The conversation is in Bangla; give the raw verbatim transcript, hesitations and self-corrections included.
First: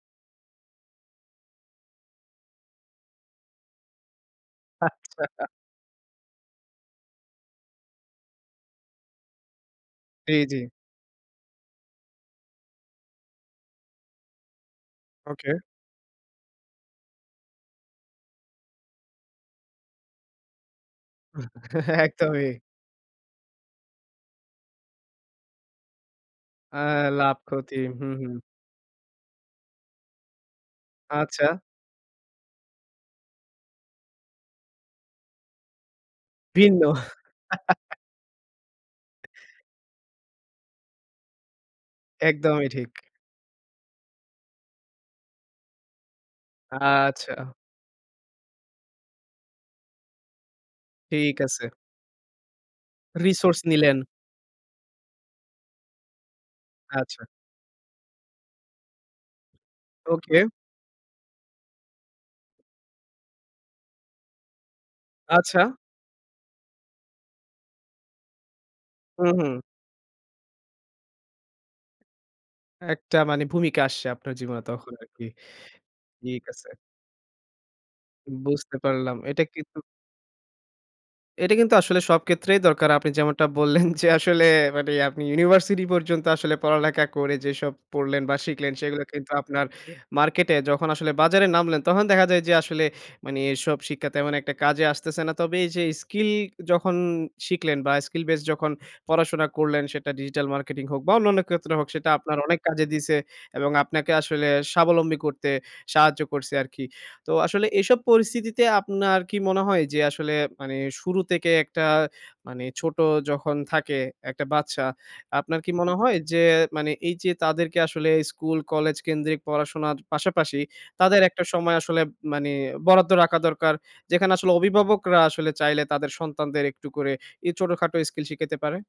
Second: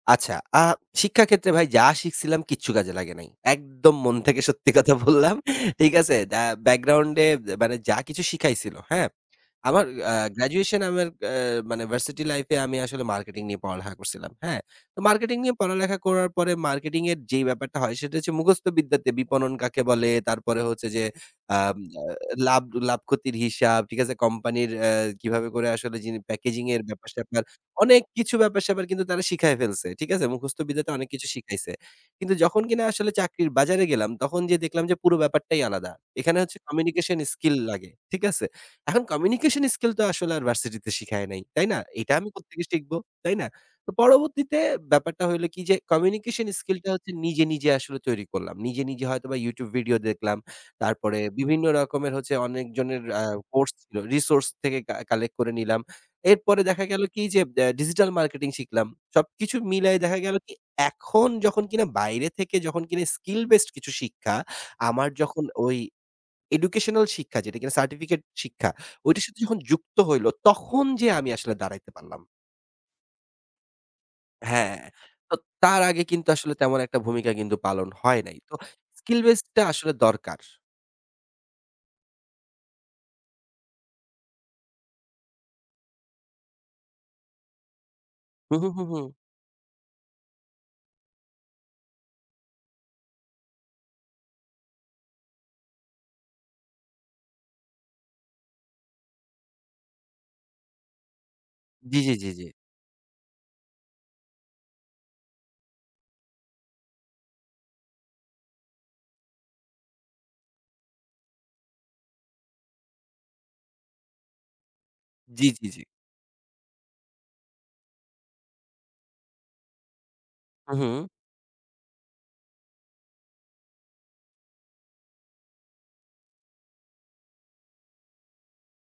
আচ্ছা। আ শিক্ষা ক্ষেত্রে ভাই যা শিখছিলাম কিচ্ছু কাজে লাগে নাই। একদম মন থেকে সত্যি কথা বললাম, আচ্ছা। ঠিক আছে? দা ব্যাকগ্রাউন্ড এ অ্যা মানে যা কিছু শিখাইছিল, হ্যাঁ? আমার আ জ্বী, জ্বী। গ্র্যাজুয়েশন আমার অ্যা মানে ভার্সিটি লাইফ এ আমি আসলে মার্কেটিং নিয়ে পড়ালেখা করছিলাম, হ্যাঁ? তো মার্কেটিং ওকে। নিয়ে পড়ালেখা করার পরে মার্কেটিং এর যেই ব্যাপারটা হয় সেটা হচ্ছে মুখস্থ বিদ্যাতে বিপণন কাকে বলে? তারপরে হচ্ছে যে আম আ একদমই। লাভ লাভক্ষতির হিসাব, ঠিক আছে? কোম্পানির অ্যা কিভাবে করে আসলে যিনি প্যাকেজিং এর অ্যা ব্যাপার-স্যাপার। লাভ-ক্ষতি। অনেক হু, হু। কিছু ব্যাপার-স্যাপার কিন্তু তারা শিখায় ফেলছে, ঠিক আছে? মুখস্থ বিদ্যাতে অনেক কিছু আচ্ছা। শিখাইছে। কিন্তু যখন কিনা আসলে চাকরির বাজারে গেলাম তখন যেয়ে দেখলাম যে পুরো ব্যাপারটাই আলাদা। এখানে হচ্ছে ভিন্ন। কমিউনিকেশন স্কিল লাগে, ঠিক আছে? এখন কমিউনিকেশন স্কিল তো আসলে আর ভার্সিটিতে শিখায় নাই, তাই না? এটা আমি কোত্থেকে একদমই ঠিক। শিখবো, তাই না? তো পরবর্তীতে ব্যাপারটা হইলো কি যে কমিউনিকেশন স্কিলটা হচ্ছে নিজে, আচ্ছা। নিজে আসলে তৈরি করলাম। নিজে, নিজে হয়তো বা YouTube ভিডিও দেখলাম, তারপরে ঠিক আছে। বিভিন্ন রকমের হচ্ছে অনেকজনের আ রিসোর্স কোর্স নিলেন। ছিলো, রিসোর্স থেকে কা কালেক্ট করে নিলাম। এরপরে দেখা গেল কি আচ্ছা। যে ব্যা ডিজিটাল মার্কেটিং শিখলাম। সবকিছু মিলায় দেখা গেল ওকে। কি? এখন যখন কিনা বাইরে থেকে যখন কিনা skill based কিছু শিক্ষা আমার যখন আচ্ছা। ওই এডুকেশনাল শিক্ষা যেটা কিনা সার্টিফিকেট শিক্ষা, ওইটার হুম, সাথে যখন হুম। যুক্ত হইল, তখন যেয়ে আমি আসলে দাঁড়াইতে পারলাম। একটা মানে ভূমিকা আসছে আপনার জীবনে হ্যাঁ। তখন আরকি। তো তার আগে কিন্তু ঠিক আসলে আছে। তেমন একটা ভূমিকা কিন্তু পালন হয় নাই। তো বুঝতে পারলাম। skill base এটা টা কিন্তু আসলে দরকার। এটা কিন্তু আসলে সব কেত্রেই দরকার। আপনি যেমনটা বললেন যে আসলে মানে আপনি ইউনিভার্সিটি পর্যন্ত আসলে পড়ালেখা করে যেসব পড়লেন বা হু, হু, শিখলেন, হু, সেগুলো হু। কিন্তু আপনার মার্কেটে যখন আসলে বাজারে নামলেন, তখন দেখা যায় যে আসলে মানে এসব শিক্ষা তেমন একটা কাজে আসতেছে না। তবে এইযে স্কিল যখন শিখলেন বা skill base যখন পড়াশোনা করলেন। সেটা ডিজিটাল মার্কেটিং হোক বা অন্যান্য কেত্রে হোক জি, সেটা জি জি, আপনার জি। অনেক কাজে দিছে। এবং আপনাকে আসলে স্বাবলম্বী করতে সাহায্য করছে আরকি। তো আসলে এসব পরিস্থিতিতে আপনার কি মনে হয় যে আসলে মানে শুরু তেকে একটা, মানে ছোট যখন থাকে একটা বাচ্চা, জ্বি, আপনার জ্বি, কি জ্বি। মনে হয় যে মানে এইযে তাদেরকে আসলে স্কুল-কলেজ কেন্দ্রিক পড়াশোনার পাশাপাশি হু, হু। তাদের একটা সময় আসলে মানে বরাদ্দ রাখা দরকার? যেখানে আসলে অভিভাবকরা আসলে চাইলে তাদের সন্তানদের একটু করে এই ছোটখাটো স্কিল শিখাইতে পারে?